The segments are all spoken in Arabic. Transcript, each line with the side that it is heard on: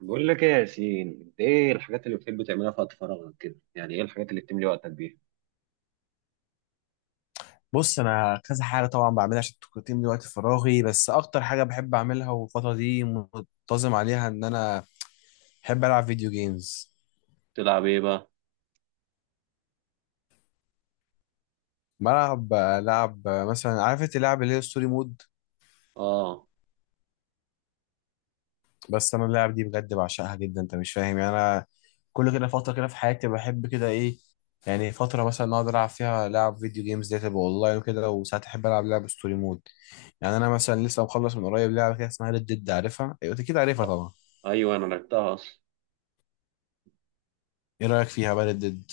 right: بقول لك ايه يا ياسين، انت ايه الحاجات اللي بتحب تعملها في وقت فراغك كده؟ يعني ايه الحاجات اللي بتملي وقتك بيها؟
left: بص، انا كذا حاجه طبعا بعملها عشان التقييم دي وقت فراغي، بس اكتر حاجه بحب اعملها والفتره دي منتظم عليها ان انا بحب العب فيديو جيمز.
right: تلعب ايه بقى؟
left: بلعب لعب مثلا، عارف اللعب اللي هي ستوري مود.
right: اه.
left: بس انا اللعب دي بجد بعشقها جدا، انت مش فاهم؟ يعني انا كل كده فتره كده في حياتي بحب كده ايه، يعني فتره مثلا اقعد العب فيها لعب فيديو جيمز دي تبقى اونلاين وكده، وساعات احب العب لعب ستوري مود. يعني انا مثلا لسه مخلص من قريب لعبه كده اسمها ريد ديد، عارفها؟ ايوه أنت كده عارفها
right: آه.
left: طبعا.
right: ايوه انا لعبتها اصلا.
left: ايه رايك فيها بقى ريد ديد؟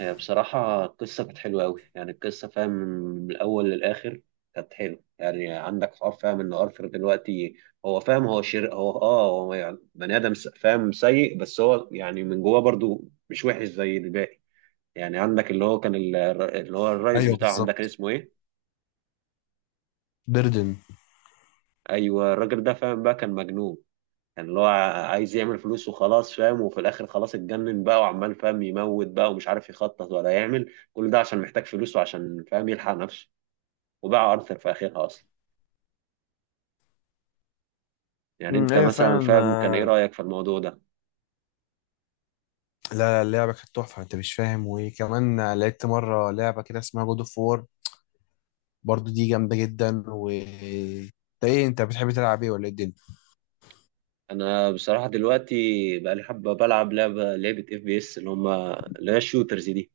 right: هي بصراحه القصه كانت حلوه قوي، يعني القصه فاهم من الاول للاخر. كانت حلوه، يعني عندك حوار فاهم ان ارثر دلوقتي هو فاهم هو شر، هو يعني بني ادم س- فاهم سيء، بس هو يعني من جواه برضو مش وحش زي الباقي. يعني عندك اللي هو كان اللي هو الرئيس
left: ايوه
right: بتاعهم ده، كان
left: بالظبط.
right: اسمه ايه؟
left: بردن.
right: ايوه الراجل ده فاهم بقى كان مجنون. كان اللي هو عايز يعمل فلوس وخلاص فاهم، وفي الاخر خلاص اتجنن بقى وعمال فاهم يموت بقى ومش عارف يخطط ولا يعمل، كل ده عشان محتاج فلوس وعشان فاهم يلحق نفسه، وباع ارثر في اخرها اصلا. يعني انت
left: ايوه
right: مثلا
left: فعلا.
right: فاهم كان ايه رايك في الموضوع ده؟
left: لا لا، اللعبه كانت تحفه، انت مش فاهم؟ وكمان لعبت مره لعبه كده اسمها جود اوف وور، برضو دي جامده جدا. و انت ايه، انت بتحب تلعب ايه ولا ايه الدنيا؟
right: انا بصراحه دلوقتي بقى لي حبه بلعب لعبه اف بي اس، اللي هم اللي هي الشوترز دي.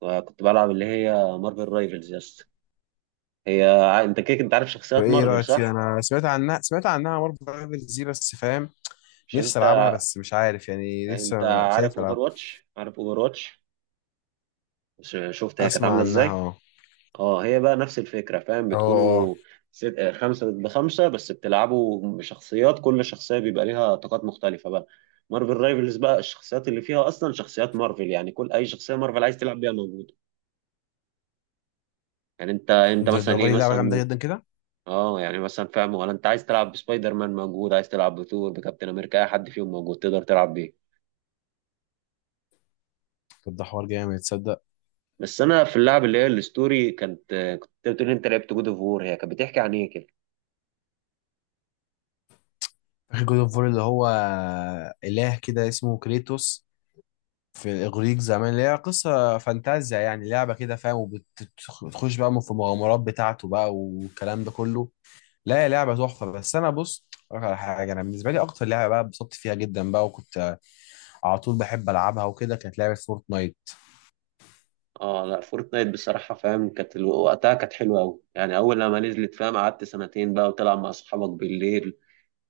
right: وكنت بلعب اللي هي مارفل رايفلز يا اسطى. هي، انت عارف
left: طب
right: شخصيات
left: ايه
right: مارفل
left: رايك فيها،
right: صح؟
left: انا سمعت عنها، سمعت عنها مره برايفل دي، بس فاهم
right: مش
left: نفسي
right: انت،
left: العبها بس مش عارف يعني لسه خايف العب.
right: عارف اوفر واتش؟ شفت هي كانت
left: اسمع
right: عامله
left: عنها
right: ازاي؟
left: اه.
right: اه، هي بقى نفس الفكرة فاهم،
left: اه. اه.
right: بتكونوا ست... آه، خمسة ضد خمسة، بس بتلعبوا بشخصيات، كل شخصية بيبقى ليها طاقات مختلفة بقى. مارفل رايفلز بقى الشخصيات اللي فيها أصلا شخصيات مارفل، يعني كل أي شخصية مارفل عايز تلعب بيها موجودة. يعني أنت
left: ده
right: مثلا إيه
left: الراجل لعبه جامده
right: مثلا،
left: جدا كده.
right: اه يعني مثلا فاهم، ولا أنت عايز تلعب بسبايدر مان موجود، عايز تلعب بثور بكابتن أمريكا، أي حد فيهم موجود تقدر تلعب بيه.
left: طب ده حوار جامد تصدق؟
right: بس أنا في اللعب اللي هي الستوري كانت كنت بتقول أنت لعبت جود أوف وور، هي كانت بتحكي عن إيه كده؟
left: فاكر جود اوف وور اللي هو اله كده اسمه كريتوس في الاغريق زمان، اللي هي قصه فانتازيا يعني، لعبه كده فاهم، وبتخش بقى في المغامرات بتاعته بقى والكلام ده كله. لا هي لعبه تحفه. بس انا بص أقولك على حاجه، انا بالنسبه لي اكتر لعبه بقى اتبسطت فيها جدا بقى وكنت على طول بحب العبها وكده كانت لعبه فورتنايت.
right: اه لا، فورتنايت بصراحة فاهم كانت وقتها كانت حلوة أوي، يعني أول لما نزلت فاهم قعدت سنتين بقى وتلعب مع أصحابك بالليل،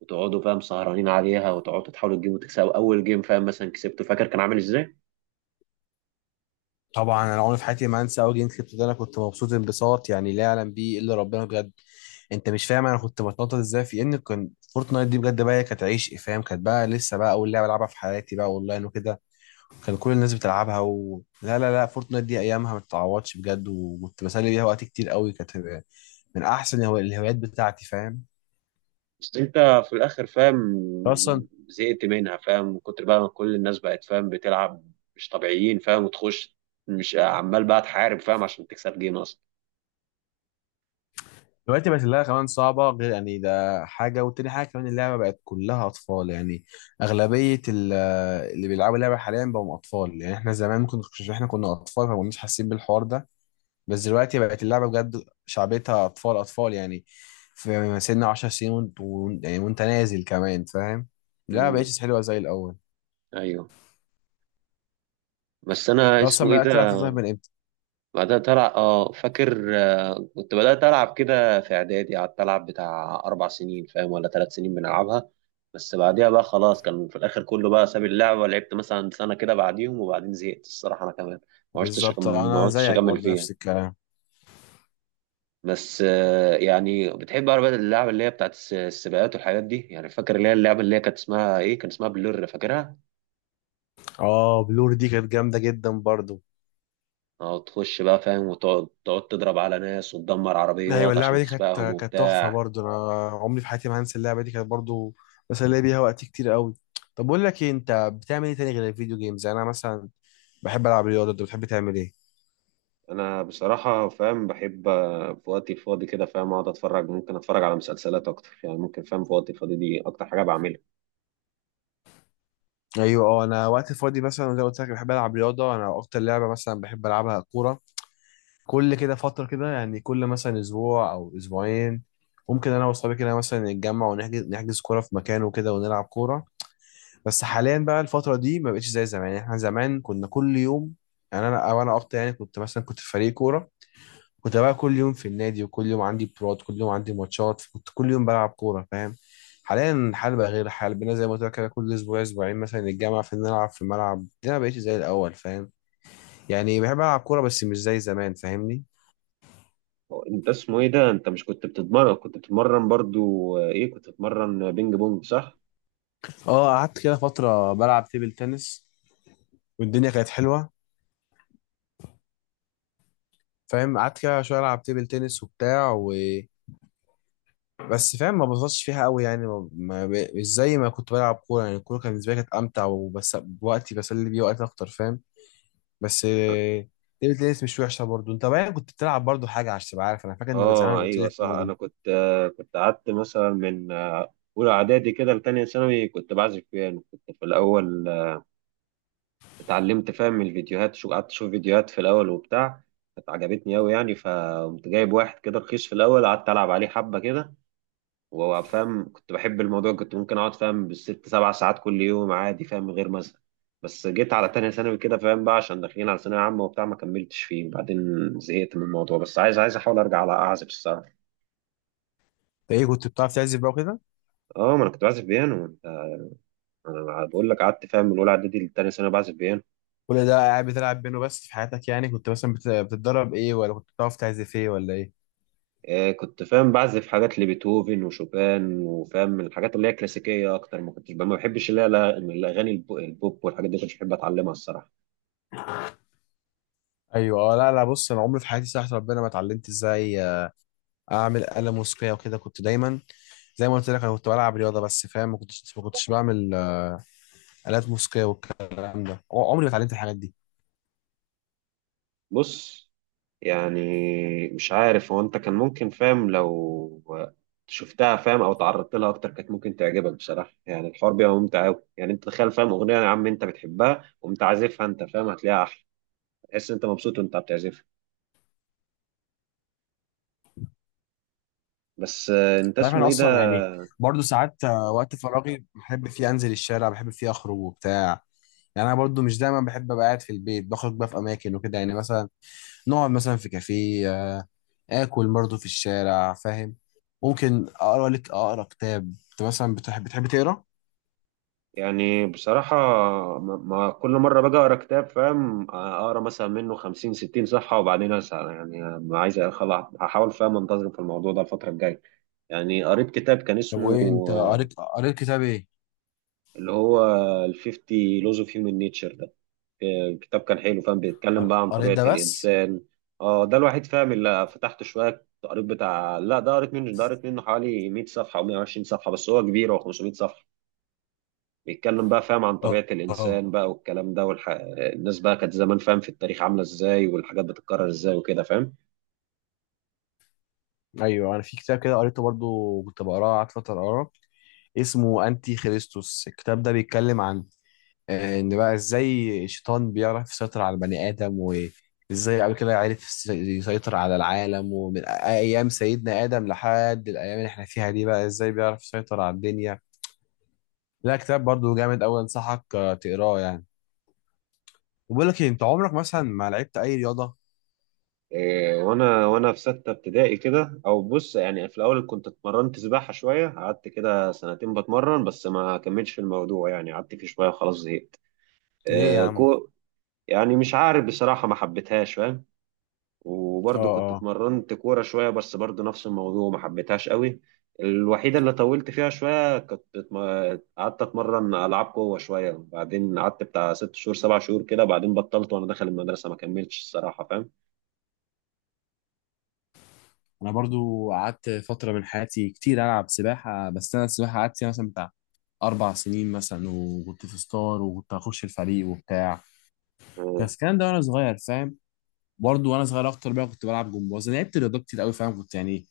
right: وتقعدوا فاهم سهرانين عليها، وتقعدوا تحاولوا تجيبوا تكسبوا أول جيم. فاهم مثلا كسبته فاكر كان عامل إزاي؟
left: طبعا انا عمري في حياتي ما انسى اول جيم كسبته. ده انا كنت مبسوط انبساط يعني لا يعلم بيه الا ربنا بجد. انت مش فاهم انا كنت بتنطط ازاي؟ في ان كان فورتنايت دي بجد بقى هي كانت عيش فاهم، كانت بقى لسه بقى اول لعبه العبها في حياتي بقى اونلاين وكده. كان كل الناس بتلعبها لا لا لا، فورتنايت دي ايامها ما تتعوضش بجد، وكنت بسلي بيها وقت كتير قوي. كانت من احسن الهوايات بتاعتي فاهم؟
right: بس أنت في الآخر فاهم
left: اصلا
right: زهقت منها، فاهم من كتر بقى ما كل الناس بقت فاهم بتلعب مش طبيعيين، فاهم وتخش مش عمال بقى تحارب فاهم عشان تكسب جيم أصلا.
left: دلوقتي بقت اللعبه كمان صعبه، غير يعني ده حاجه، وتاني حاجه كمان اللعبه بقت كلها اطفال يعني. اغلبيه اللي بيلعبوا اللعبه حاليا بقوا اطفال. يعني احنا زمان ممكن احنا كنا اطفال فما كناش حاسين بالحوار ده. بس دلوقتي بقت اللعبه بجد شعبيتها اطفال اطفال يعني. في سن 10 سنين يعني وانت نازل كمان فاهم. لا
right: امم.
left: بقتش حلوه زي الاول.
right: أيوه. بس أنا
left: انت اصلا
right: اسمه إيه
left: بدات تلعب
right: ده.
left: فورتنايت من امتى؟
right: بدأت ألعب، اه فاكر كنت بدأت ألعب كده في إعدادي، قعدت ألعب بتاع أربع سنين فاهم ولا ثلاث سنين بنلعبها. بس بعديها بقى خلاص كان في الآخر كله بقى ساب اللعبة، لعبت مثلا سنة كده بعديهم وبعدين زهقت الصراحة أنا كمان.
left: بالظبط
right: ما
left: انا
right: عشتش
left: زيك
right: أكمل
left: برضه
right: فيها.
left: نفس الكلام.
right: بس يعني بتحب بقى اللعبة اللي هي بتاعت السباقات والحاجات دي؟ يعني فاكر اللي هي اللعبة اللي هي كانت اسمها إيه، كان اسمها بلور فاكرها؟
left: اه بلور دي كانت جامده جدا برضه.
right: اه تخش بقى فاهم وتقعد تضرب على ناس وتدمر
left: ايوه
right: عربيات
left: اللعبه
right: عشان
left: دي
right: تسبقهم
left: كانت تحفه
right: وبتاع.
left: برضه، انا عمري في حياتي ما هنسى اللعبه دي، كانت برضه بسلي بيها وقت كتير قوي. طب بقول لك ايه، انت بتعمل ايه تاني غير الفيديو جيمز؟ يعني انا مثلا بحب العب رياضه، انت بتحب تعمل ايه؟
right: انا بصراحه فاهم بحب في وقتي الفاضي كده فاهم اقعد اتفرج، ممكن اتفرج على مسلسلات اكتر، يعني ممكن فاهم في وقتي الفاضي دي اكتر حاجه بعملها.
left: ايوه اه، انا وقت فاضي مثلا زي ما قلت لك بحب العب رياضه، انا اكتر لعبه مثلا بحب العبها كوره. كل كده فترة كده، يعني كل مثلا أسبوع أو أسبوعين ممكن أنا وأصحابي كده مثلا نتجمع ونحجز كورة في مكان وكده ونلعب كورة. بس حاليا بقى الفترة دي ما بقتش زي زمان، يعني إحنا زمان كنا كل يوم، يعني أنا أو أنا أكتر يعني، كنت مثلا كنت في فريق كورة، كنت بقى كل يوم في النادي وكل يوم عندي براد، كل يوم عندي ماتشات، كنت كل يوم بلعب كورة فاهم. حاليا الحال بقى غير، الحال بقينا زي ما قلت لك كده كل أسبوع أسبوعين مثلا نتجمع في نلعب في الملعب دي، أنا ما بقتش زي الأول فاهم. يعني بحب ألعب كورة بس مش زي زمان فاهمني؟
right: هو انت اسمه ايه ده، انت مش كنت بتتمرن برضو ايه كنت بتتمرن بينج بونج صح؟
left: اه قعدت كده فترة بلعب تيبل تنس، والدنيا كانت حلوة فاهم، قعدت كده شوية ألعب تيبل تنس وبتاع و بس فاهم ما ببسطش فيها قوي يعني ما... ما... ب... مش زي ما كنت بلعب كورة. يعني الكورة كانت بالنسبة لي كانت أمتع، وبس وقتي بسلي بيه وقت أكتر فاهم. بس تيبل تنس مش وحشة برضه. أنت بقى كنت بتلعب برضه حاجة عشان تبقى عارف، أنا فاكر إنك
right: اه
left: زمان قلت
right: ايوه
left: لي
right: صح،
left: برضه
right: انا
left: أنت
right: كنت كنت قعدت مثلا من اولى اعدادي كده لتانية ثانوي كنت بعزف بيانو. كنت في الاول اتعلمت فاهم من الفيديوهات، شو قعدت اشوف فيديوهات في الاول وبتاع. كانت عجبتني قوي يعني، فقمت جايب واحد كده رخيص في الاول قعدت العب عليه حبه كده، وفاهم كنت بحب الموضوع، كنت ممكن اقعد فاهم بالست سبع ساعات كل يوم عادي فاهم من غير مثلا. بس جيت على تانية ثانوي كده فاهم بقى، عشان داخلين على ثانوية عامة وبتاع ما كملتش فيه، وبعدين زهقت من الموضوع. بس عايز احاول ارجع على اعزف الصراحة.
left: إيه كنت بتعرف تعزف بقى وكده،
right: اه ما انا كنت بعزف بيانو انت، انا بقول لك قعدت فاهم من اولى اعدادي لتانية ثانوي بعزف بيانو.
left: كل ده قاعد بتلعب بينه بس في حياتك، يعني كنت مثلا بتتدرب إيه، ولا كنت بتعرف تعزف إيه ولا إيه؟
right: آه كنت فاهم بعزف حاجات لبيتهوفن وشوبان وفاهم الحاجات اللي هي كلاسيكية اكتر، ما بحبش اللي هي الاغاني البوب والحاجات دي، كنتش بحب اتعلمها الصراحة.
left: ايوه لا لا، بص انا عمري في حياتي صراحه ربنا ما اتعلمت ازاي اعمل آلة موسيقيه وكده. كنت دايما زي ما قلت لك انا كنت بلعب رياضه، بس فاهم ما كنتش بعمل آلات موسيقيه والكلام ده. عمري ما اتعلمت الحاجات دي.
right: بص، يعني مش عارف، هو انت كان ممكن فاهم لو شفتها فاهم او تعرضت لها اكتر كانت ممكن تعجبك بصراحه. يعني الحوار بيبقى ممتع قوي، يعني انت تخيل فاهم اغنيه يا عم انت بتحبها وانت عازفها، انت فاهم هتلاقيها احلى، تحس انت مبسوط وانت بتعزفها. بس انت
left: عارف
right: اسمه
left: انا
right: ايه
left: اصلا
right: ده.
left: يعني، برضو ساعات وقت فراغي بحب فيه انزل الشارع، بحب فيه اخرج وبتاع. يعني انا برضو مش دايما بحب ابقى قاعد في البيت، بخرج بقى في اماكن وكده. يعني مثلا نقعد مثلا في كافيه، اكل برضو في الشارع فاهم. ممكن اقرا لك اقرا كتاب. انت مثلا بتحب تقرا؟
right: يعني بصراحه، ما كل مره باجي اقرا كتاب فاهم اقرا مثلا منه 50 60 صفحه وبعدين اسال، يعني ما عايز هحاول فاهم انتظم في الموضوع ده الفتره الجايه. يعني قريت كتاب كان
left: طب
right: اسمه
left: وايه، انت قريت قريت كتاب ايه؟
right: اللي هو ال 50 Laws of Human Nature ده. كتاب كان حلو فاهم، بيتكلم بقى عن
left: قريت
right: طبيعة
left: ده بس؟
right: الإنسان. اه ده الوحيد فاهم اللي فتحت شوية قريت بتاع، لا ده قريت منه حوالي 100 صفحة أو 120 صفحة، بس هو كبير هو 500 صفحة. بيتكلم بقى فاهم عن
left: اه
right: طبيعة
left: اه.
right: الإنسان بقى والكلام ده الناس بقى كانت زمان فاهم في التاريخ عاملة إزاي، والحاجات بتتكرر إزاي وكده فاهم.
left: ايوه انا في كتاب كده قريته برضو، كنت بقراه قعدت فتره اقراه اسمه انتي خريستوس. الكتاب ده بيتكلم عن ان بقى ازاي الشيطان بيعرف يسيطر على البني ادم، وازاي قبل كده عرف يسيطر على العالم، ومن ايام سيدنا ادم لحد الايام اللي احنا فيها دي بقى ازاي بيعرف يسيطر على الدنيا. لا كتاب برضو جامد قوي، انصحك تقراه يعني. وبقول لك إيه، انت عمرك مثلا ما لعبت اي رياضه؟
right: إيه، وانا في سته ابتدائي كده، او بص يعني في الاول كنت اتمرنت سباحه شويه، قعدت كده سنتين بتمرن بس ما كملتش في الموضوع، يعني قعدت فيه شويه خلاص زهقت.
left: ليه يا
right: إيه،
left: عم؟
right: كو يعني مش عارف بصراحه، ما حبيتهاش فاهم. وبرضه كنت
left: اه
right: اتمرنت كوره شويه، بس برضه نفس الموضوع ما حبيتهاش قوي. الوحيده اللي طولت فيها شويه، قعدت اتمرن العاب قوه شويه، بعدين قعدت بتاع ست شهور سبع شهور كده بعدين بطلت، وانا داخل المدرسه ما كملتش الصراحه فاهم.
left: انا برضو قعدت فتره من حياتي كتير العب سباحه، بس انا السباحه قعدت فيها مثلا بتاع 4 سنين مثلا، وكنت في ستار وكنت هخش الفريق وبتاع، بس الكلام ده وانا صغير فاهم. برضو وانا صغير اكتر بقى كنت بلعب جمباز، أنا لعبت رياضات كتير قوي فاهم، كنت يعني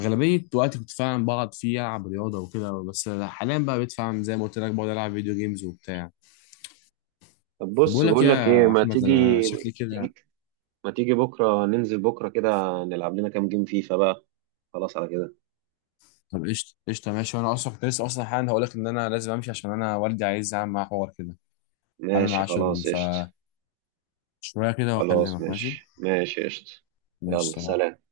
left: اغلبيه وقتي كنت فعلا بقعد فيه العب رياضه وكده. بس حاليا بقى بقيت فعلا زي ما قلت لك بقعد العب فيديو جيمز وبتاع.
right: طب
left: طب
right: بص
left: بقول لك إيه
right: بقول لك ايه،
left: يا احمد، انا شكلي كده.
right: تيجي ما تيجي بكره ننزل بكره كده، نلعب لنا كام جيم فيفا بقى، خلاص على كده.
left: طب قشطه قشطه ماشي، وانا اصلا كنت لسه اصلا حالا هقول لك ان انا لازم امشي، عشان انا والدي عايز اعمل معاه حوار كده، عامل
right: ماشي
left: معاه شغل
right: خلاص
left: ف
right: قشطة.
left: شوية كده
right: خلاص
left: وأكلمك ماشي.
right: ماشي، ماشي قشطة.
left: ماشي
right: يلا
left: سلام.
right: سلام.